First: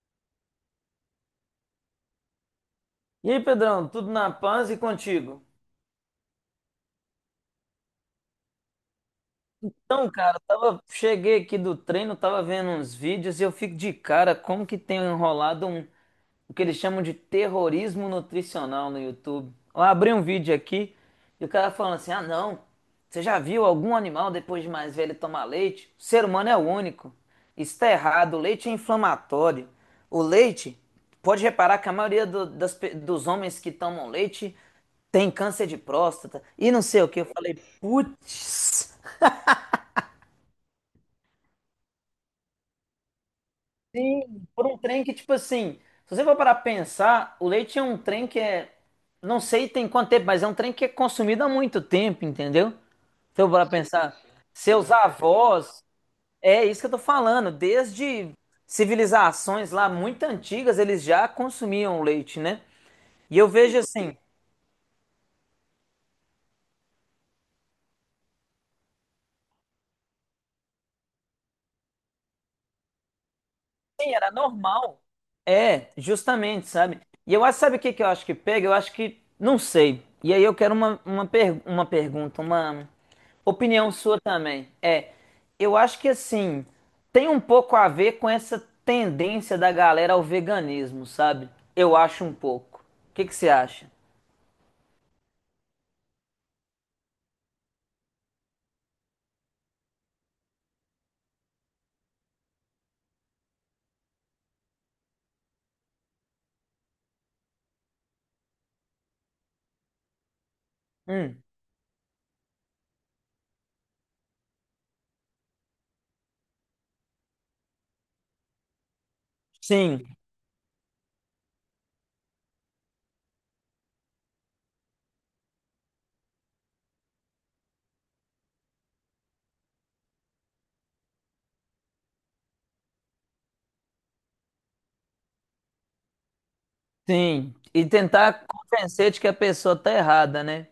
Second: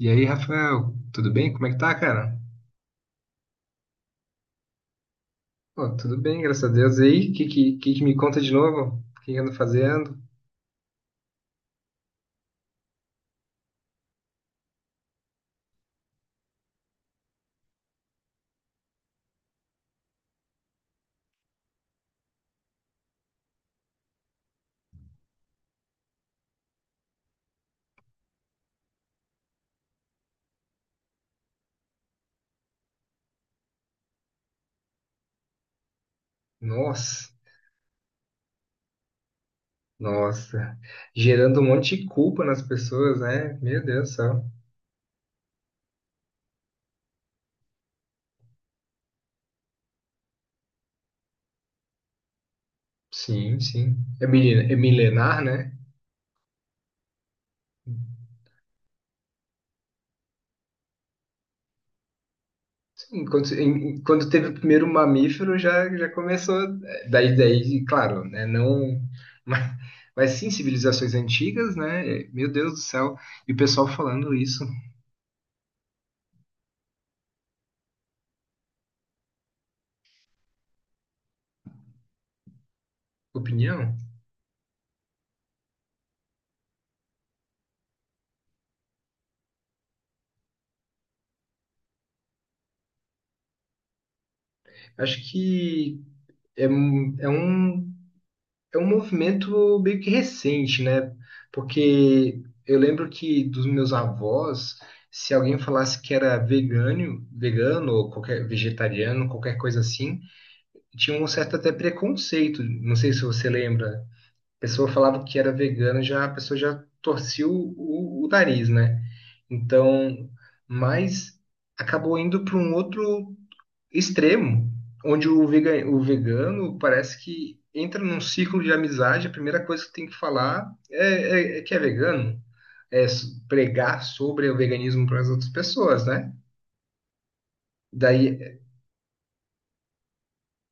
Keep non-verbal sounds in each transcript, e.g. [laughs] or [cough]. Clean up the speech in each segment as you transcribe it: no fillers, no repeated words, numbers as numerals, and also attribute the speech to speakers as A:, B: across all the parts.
A: E aí, Rafael, tudo bem? Como é que tá, cara?
B: E aí, Pedrão, tudo na paz e contigo?
A: Pô, tudo bem, graças a Deus. E aí, o que que me conta de novo? O que que ando
B: Então,
A: fazendo?
B: cara, cheguei aqui do treino, tava vendo uns vídeos e eu fico de cara como que tem enrolado O que eles chamam de terrorismo nutricional no YouTube. Eu abri um vídeo aqui e o cara falando assim: ah, não, você já viu algum animal depois de mais velho tomar leite? O ser humano é o único. Isso está errado, o leite é inflamatório. O leite, pode reparar que a maioria dos homens que tomam leite tem câncer de próstata e não sei o que. Eu
A: Nossa,
B: falei, putz.
A: nossa. Gerando um monte de culpa nas pessoas, né? Meu Deus do
B: Sim,
A: céu.
B: por um trem que, tipo assim, se você for parar pra pensar, o leite é um trem que é. Não sei tem quanto tempo, mas é um trem que é consumido há muito tempo, entendeu? Se eu
A: Sim,
B: parar pra
A: sim.
B: pensar,
A: É
B: seus
A: milenar, né?
B: avós, é isso que eu tô falando, desde civilizações lá muito antigas, eles já consumiam leite, né?
A: Sim,
B: E eu vejo assim,
A: quando teve o primeiro mamífero, já começou. Daí, claro, né? Não. Mas, mas sim, civilizações antigas, né? Meu Deus do céu. E o pessoal
B: era
A: falando isso.
B: normal. É, justamente, sabe? E eu acho, sabe o que que eu acho que pega? Eu acho que, não sei. E aí eu quero uma pergunta, uma opinião
A: Opinião?
B: sua também. É, eu acho que assim, tem um pouco a ver com essa tendência da galera ao veganismo, sabe? Eu acho um pouco. O que que você acha?
A: Acho que é um é um movimento meio que recente, né? Porque eu lembro que dos meus avós, se alguém falasse que era vegano, vegano ou qualquer vegetariano, qualquer coisa assim, tinha um
B: Hum,
A: certo até preconceito. Não sei se você lembra. A pessoa falava que era vegano, já a pessoa já torcia o nariz, né?
B: sim,
A: Então, mas acabou indo para um outro extremo, onde o vegano parece que entra num ciclo de amizade, a primeira coisa que tem que falar é que é vegano, é pregar sobre o veganismo para as outras pessoas, né?
B: sim. E
A: Daí,
B: tentar convencer de que a pessoa tá errada, né?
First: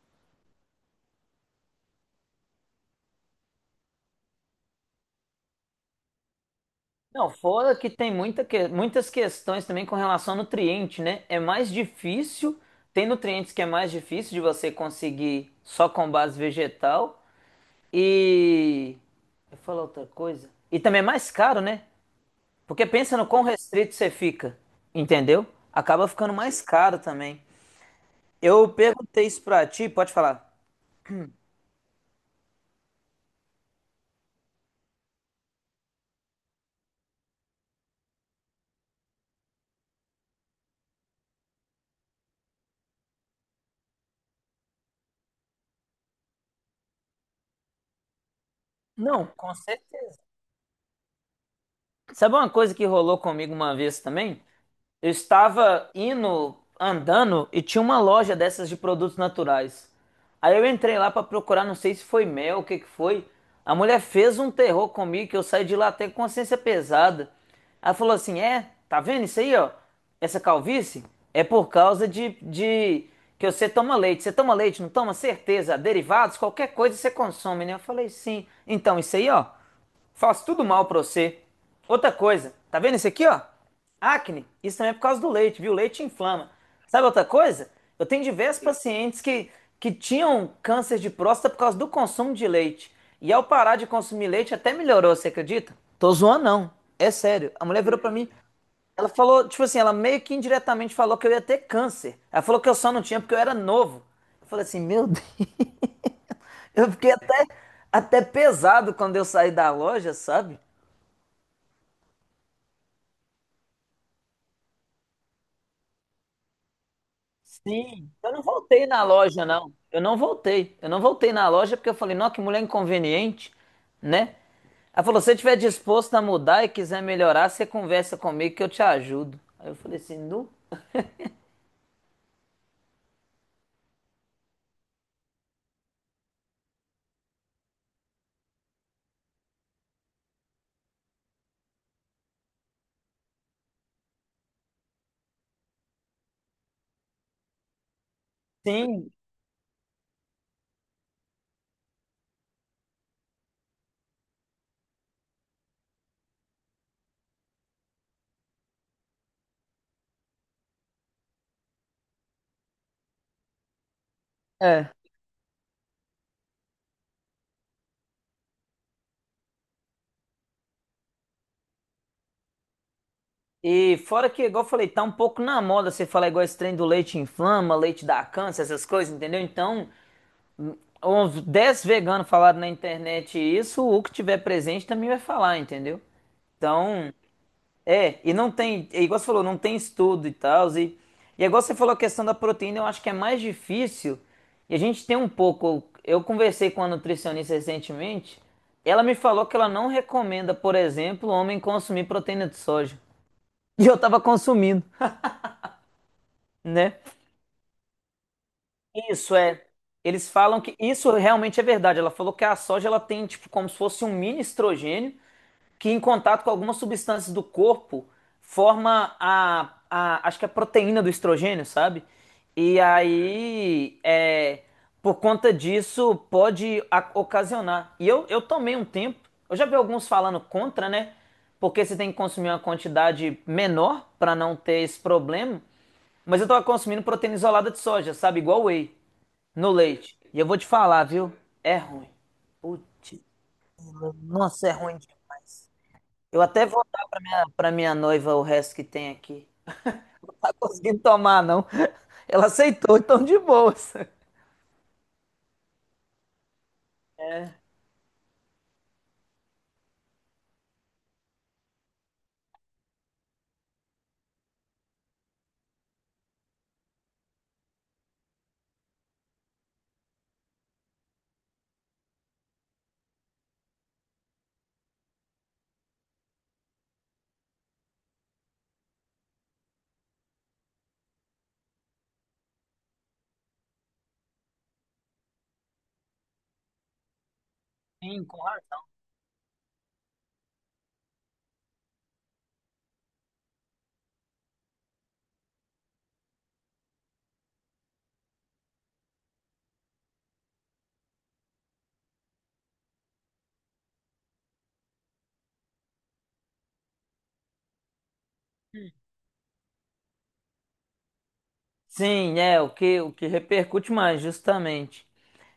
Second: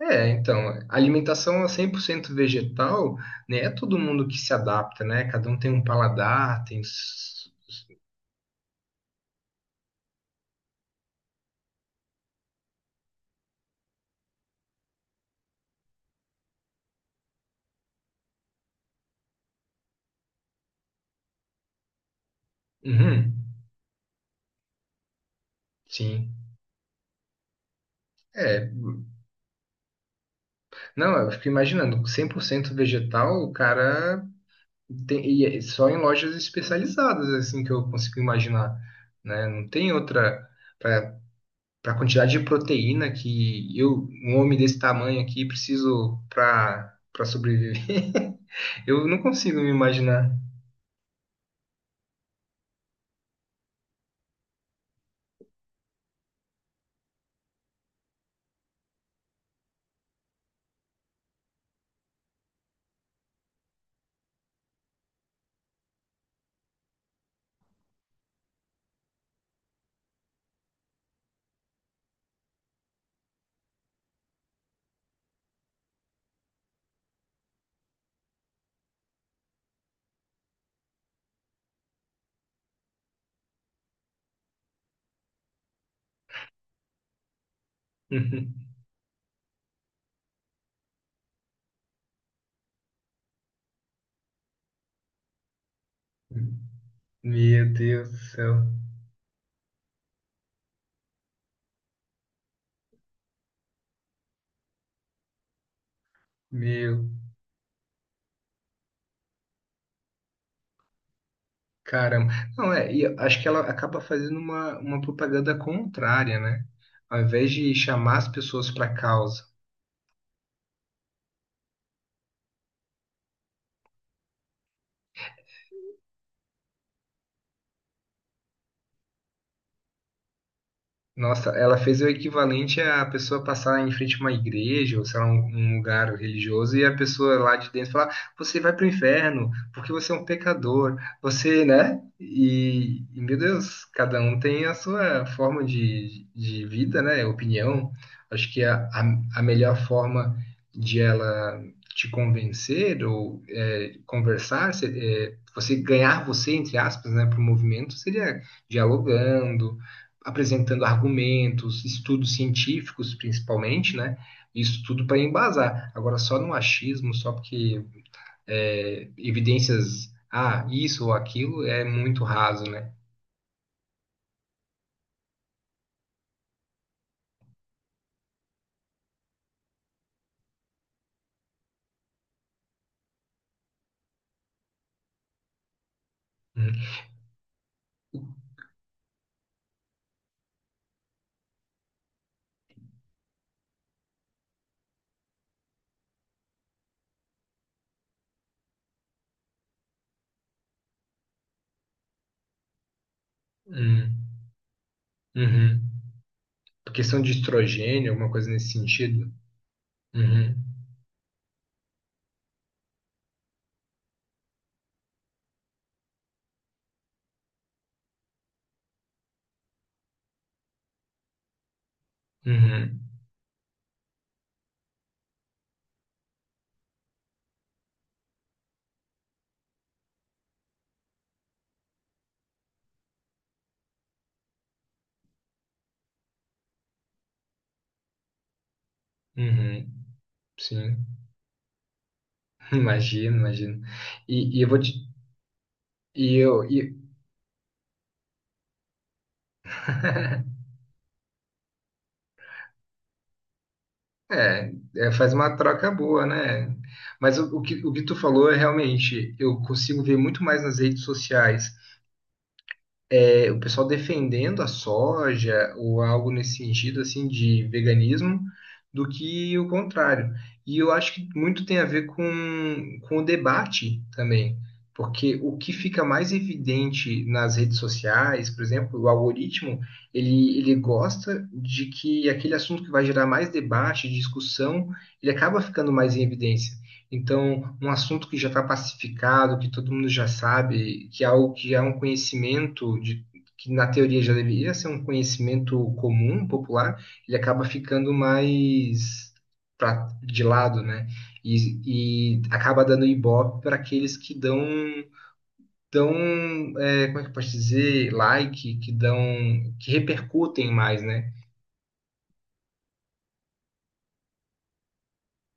A: então, a alimentação 100% vegetal, né? É todo mundo que se adapta, né? Cada um tem um paladar, tem...
B: Não,
A: s-
B: fora que tem muitas questões também com relação ao nutriente, né? É mais difícil, tem nutrientes que é mais difícil de você conseguir só com base vegetal. E. Eu falo outra coisa. E também é mais caro, né? Porque
A: Uhum,
B: pensa no quão restrito você fica, entendeu? Acaba
A: sim.
B: ficando mais caro também. Eu
A: É,
B: perguntei isso pra ti, pode falar.
A: não, eu fico imaginando, 100% vegetal, o cara E é só em lojas especializadas, assim, que eu consigo imaginar, né? Não tem outra. Para a quantidade de proteína que eu, um homem desse tamanho aqui, preciso para sobreviver. [laughs] Eu não
B: Não, com
A: consigo me
B: certeza.
A: imaginar.
B: Sabe uma coisa que rolou comigo uma vez também? Eu estava indo, andando e tinha uma loja dessas de produtos naturais. Aí eu entrei lá pra procurar, não sei se foi mel, o que que foi. A mulher fez um terror comigo que eu saí de lá até com consciência pesada. Ela falou assim: é, tá vendo isso aí, ó? Essa calvície é por causa de que você toma leite. Você toma leite, não toma? Certeza. Derivados, qualquer coisa você consome, né? Eu falei: sim. Então, isso aí, ó, faz tudo mal pra você. Outra coisa, tá vendo isso aqui, ó? Acne, isso também é por causa do leite, viu? O leite inflama. Sabe outra coisa? Eu tenho diversos
A: [laughs]
B: pacientes que tinham câncer de próstata por causa do consumo de leite. E ao parar de consumir leite, até melhorou, você acredita? Tô zoando, não. É sério. A
A: Meu
B: mulher virou pra
A: Deus do
B: mim,
A: céu.
B: ela falou, tipo assim, ela meio que indiretamente falou que eu ia ter câncer. Ela falou que eu só não tinha porque eu era novo. Eu falei assim, meu Deus. [laughs] Eu
A: Meu,
B: fiquei até pesado quando eu saí da loja, sabe?
A: caramba. Não, é, e eu acho que ela acaba fazendo uma propaganda contrária, né? Ao invés de
B: Sim,
A: chamar as
B: eu não
A: pessoas
B: voltei
A: para
B: na
A: causa,
B: loja, não. Eu não voltei. Eu não voltei na loja porque eu falei, nossa, que mulher inconveniente, né? Ela falou, se você estiver disposto a mudar e quiser melhorar, você conversa comigo que eu te ajudo. Aí eu falei assim, não?
A: nossa, ela fez o equivalente a pessoa passar em frente a uma igreja, ou sei lá, um lugar religioso, e a pessoa lá de dentro falar: você vai para o inferno, porque você é um pecador, você, né? E meu Deus, cada um tem a sua forma de vida, né? Opinião. Acho que
B: Sim,
A: a melhor forma de ela te convencer conversar, você ganhar você, entre aspas, né, para o movimento, seria dialogando, apresentando argumentos, estudos científicos principalmente, né? Isso
B: é.
A: tudo para embasar. Agora, só no achismo, só porque evidências, ah, isso ou aquilo, é muito raso, né?
B: E fora que, igual eu falei, tá um pouco na moda você falar igual esse trem do leite inflama, leite dá câncer, essas coisas, entendeu? Então, uns 10 veganos falaram na internet isso, o que tiver presente também vai falar, entendeu?
A: Hum,
B: Então, é, e não tem, é igual você falou, não tem estudo e tal, e é igual você falou a questão da proteína, eu acho que é mais difícil, e a gente tem um pouco, eu conversei com a nutricionista recentemente, ela me falou que ela não recomenda, por exemplo, o homem consumir proteína de soja, [laughs] e eu tava
A: hum,
B: consumindo,
A: uhum.
B: né?
A: Questão de estrogênio, alguma coisa nesse sentido?
B: Isso é, eles
A: Uhum,
B: falam que, isso realmente é verdade, ela falou que a soja, ela tem, tipo, como se fosse um mini estrogênio, que em contato com algumas substâncias do corpo forma a acho que a proteína do estrogênio, sabe? E
A: uhum,
B: aí, é, por conta disso, pode ocasionar. E eu tomei um tempo, eu já vi alguns falando contra, né? Porque você tem que consumir uma quantidade menor para não ter esse problema. Mas eu tava consumindo proteína isolada de soja, sabe? Igual whey, no
A: uhum.
B: leite. E eu vou te falar,
A: Sim,
B: viu? É ruim.
A: [laughs]
B: Putz,
A: imagino, imagino. E eu
B: nossa, é
A: vou te.
B: ruim demais.
A: E
B: Eu
A: eu,
B: até vou
A: e-
B: dar pra minha noiva o resto que tem aqui. [laughs] Não
A: [laughs]
B: tá conseguindo tomar, não. Ela aceitou, então de boas.
A: É, é, faz uma troca boa, né? Mas o que tu falou é realmente, eu consigo ver muito mais nas redes sociais, o pessoal defendendo a soja ou algo nesse sentido assim de veganismo do que o contrário. E eu acho que muito tem a ver com o debate também, porque o que fica mais evidente nas redes sociais, por exemplo, o algoritmo, ele gosta de que aquele assunto que vai gerar mais debate, discussão, ele acaba ficando mais em evidência. Então, um
B: Sim,
A: assunto que
B: com
A: já está
B: razão.
A: pacificado, que todo mundo já sabe, que é algo que é um conhecimento de, que na teoria já deveria ser um conhecimento comum, popular, ele acaba ficando mais pra, de lado, né? E acaba dando ibope para aqueles que dão como é que eu posso dizer, like, que dão, que repercutem mais, né?
B: Sim, é, o que repercute mais, justamente.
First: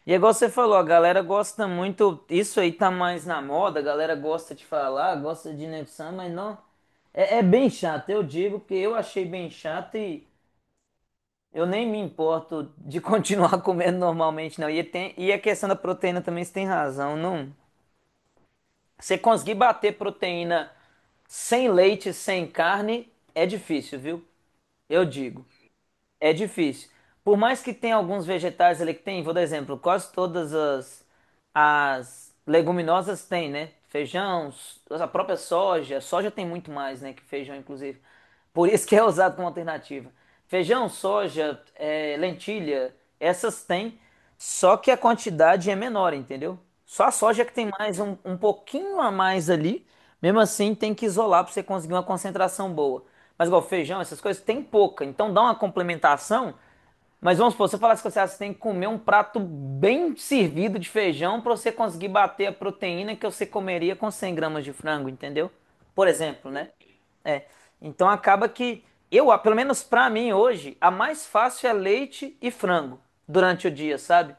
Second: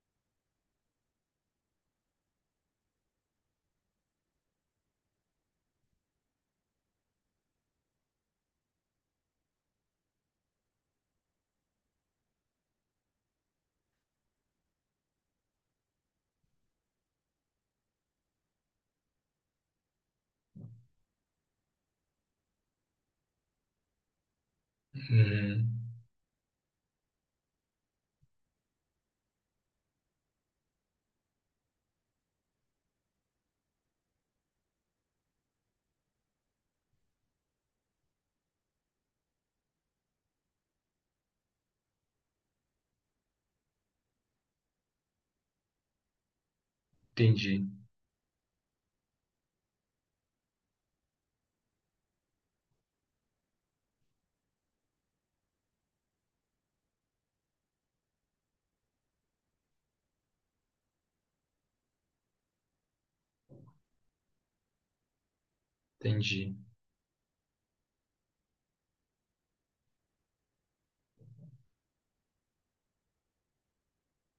B: E é igual você falou, a galera gosta muito, isso aí tá mais na moda, a galera gosta de falar, gosta de Nefsan, mas não, é bem chato, eu digo, porque eu achei bem chato e eu nem me importo de continuar [laughs] comendo normalmente, não. E, tem, e a questão da proteína também, você tem razão, não, você conseguir bater proteína sem leite, sem carne, é difícil, viu? Eu digo.
A: Uhum.
B: É difícil. Por mais que tenha alguns vegetais ali que tem, vou dar exemplo, quase todas as leguminosas têm, né? Feijão, a própria soja, soja tem muito mais, né, que feijão, inclusive. Por isso que é usado como alternativa. Feijão, soja, lentilha, essas têm, só que a quantidade é menor, entendeu? Só a soja que
A: Entendi,
B: tem mais um pouquinho a mais ali, mesmo assim tem que isolar para você conseguir uma concentração boa. Mas igual feijão, essas coisas, tem pouca. Então dá uma complementação. Mas vamos supor, se eu falasse que você tem que comer um prato bem servido de feijão para você conseguir bater a proteína que você comeria com 100 gramas de frango, entendeu? Por exemplo,
A: entendi.
B: né? É. Então acaba que pelo menos pra mim hoje, a mais fácil é leite e frango durante o dia, sabe?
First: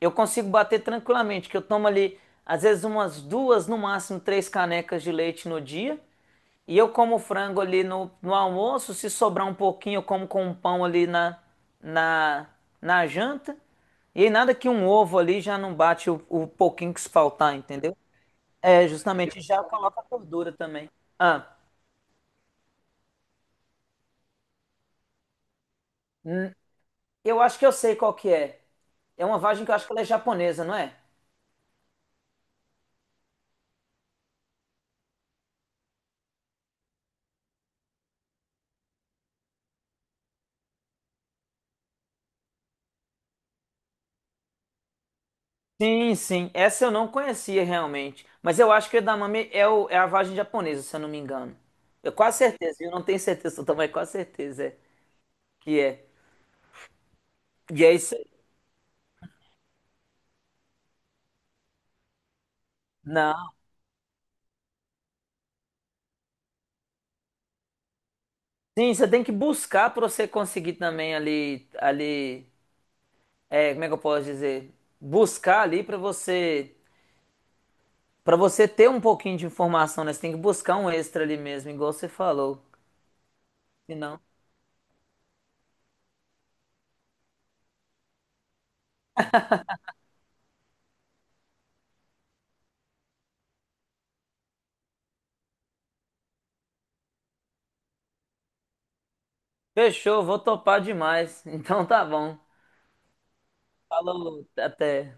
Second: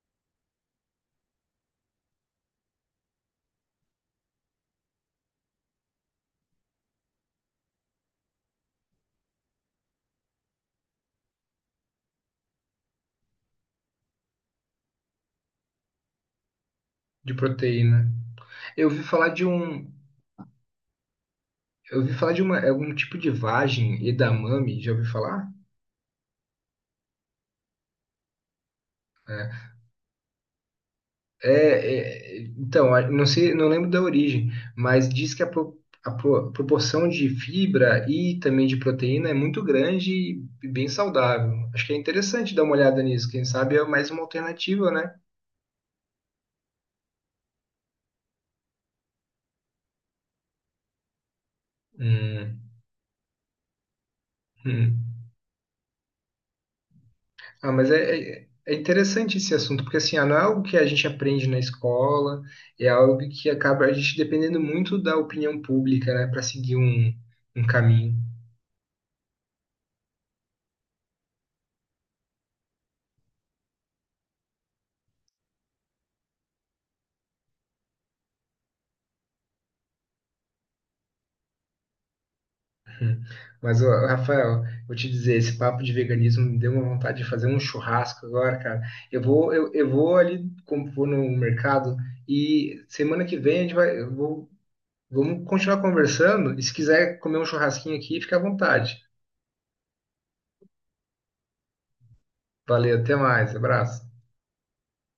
B: Eu consigo bater tranquilamente, que eu tomo ali às vezes umas duas, no máximo três canecas de leite no dia. E eu como frango ali no almoço, se sobrar um pouquinho, eu como com um pão ali na, na janta. E aí nada que um ovo ali já não bate o pouquinho que se
A: De
B: faltar, entendeu?
A: proteína.
B: É,
A: Eu ouvi falar
B: justamente
A: de
B: já
A: um,
B: coloca gordura também. Ah,
A: Eu ouvi falar de uma, algum tipo de vagem, edamame, já ouviu falar?
B: eu acho que eu sei qual que é. É uma vagem
A: É,
B: que eu acho que ela é japonesa, não é?
A: então, não sei, não lembro da origem, mas diz que a proporção de fibra e também de proteína é muito grande e bem saudável. Acho que é interessante dar uma olhada nisso. Quem sabe é mais uma alternativa, né?
B: Sim, sim. Essa eu não conhecia realmente. Mas eu acho que o edamame é a vagem japonesa, se eu não me engano. Eu quase
A: Hum,
B: certeza, eu não tenho certeza [laughs] total, mas quase certeza é
A: hum.
B: que é.
A: Ah,
B: E
A: mas
B: é isso.
A: é interessante esse assunto, porque assim, ah, não é algo que a gente aprende na escola, é algo que
B: Não.
A: acaba a gente dependendo muito da opinião pública, né, para seguir um caminho. [laughs]
B: Sim, você tem que buscar para você conseguir também ali, é, como é que eu posso dizer? Buscar ali para você ter um pouquinho de informação, né? Você tem que buscar um extra ali mesmo, igual você falou.
A: Hum. Mas,
B: Se
A: ó,
B: não,
A: Rafael, vou te dizer, esse papo de veganismo me deu uma vontade de fazer um churrasco agora, cara. Eu vou ali, como vou no mercado, e semana que vem a gente vai, eu vou, vamos continuar conversando, e se quiser comer um churrasquinho aqui, fica à vontade.
B: fechou, vou topar demais. [laughs] Então tá bom.
A: Valeu, até mais, abraço.
B: Falou, até.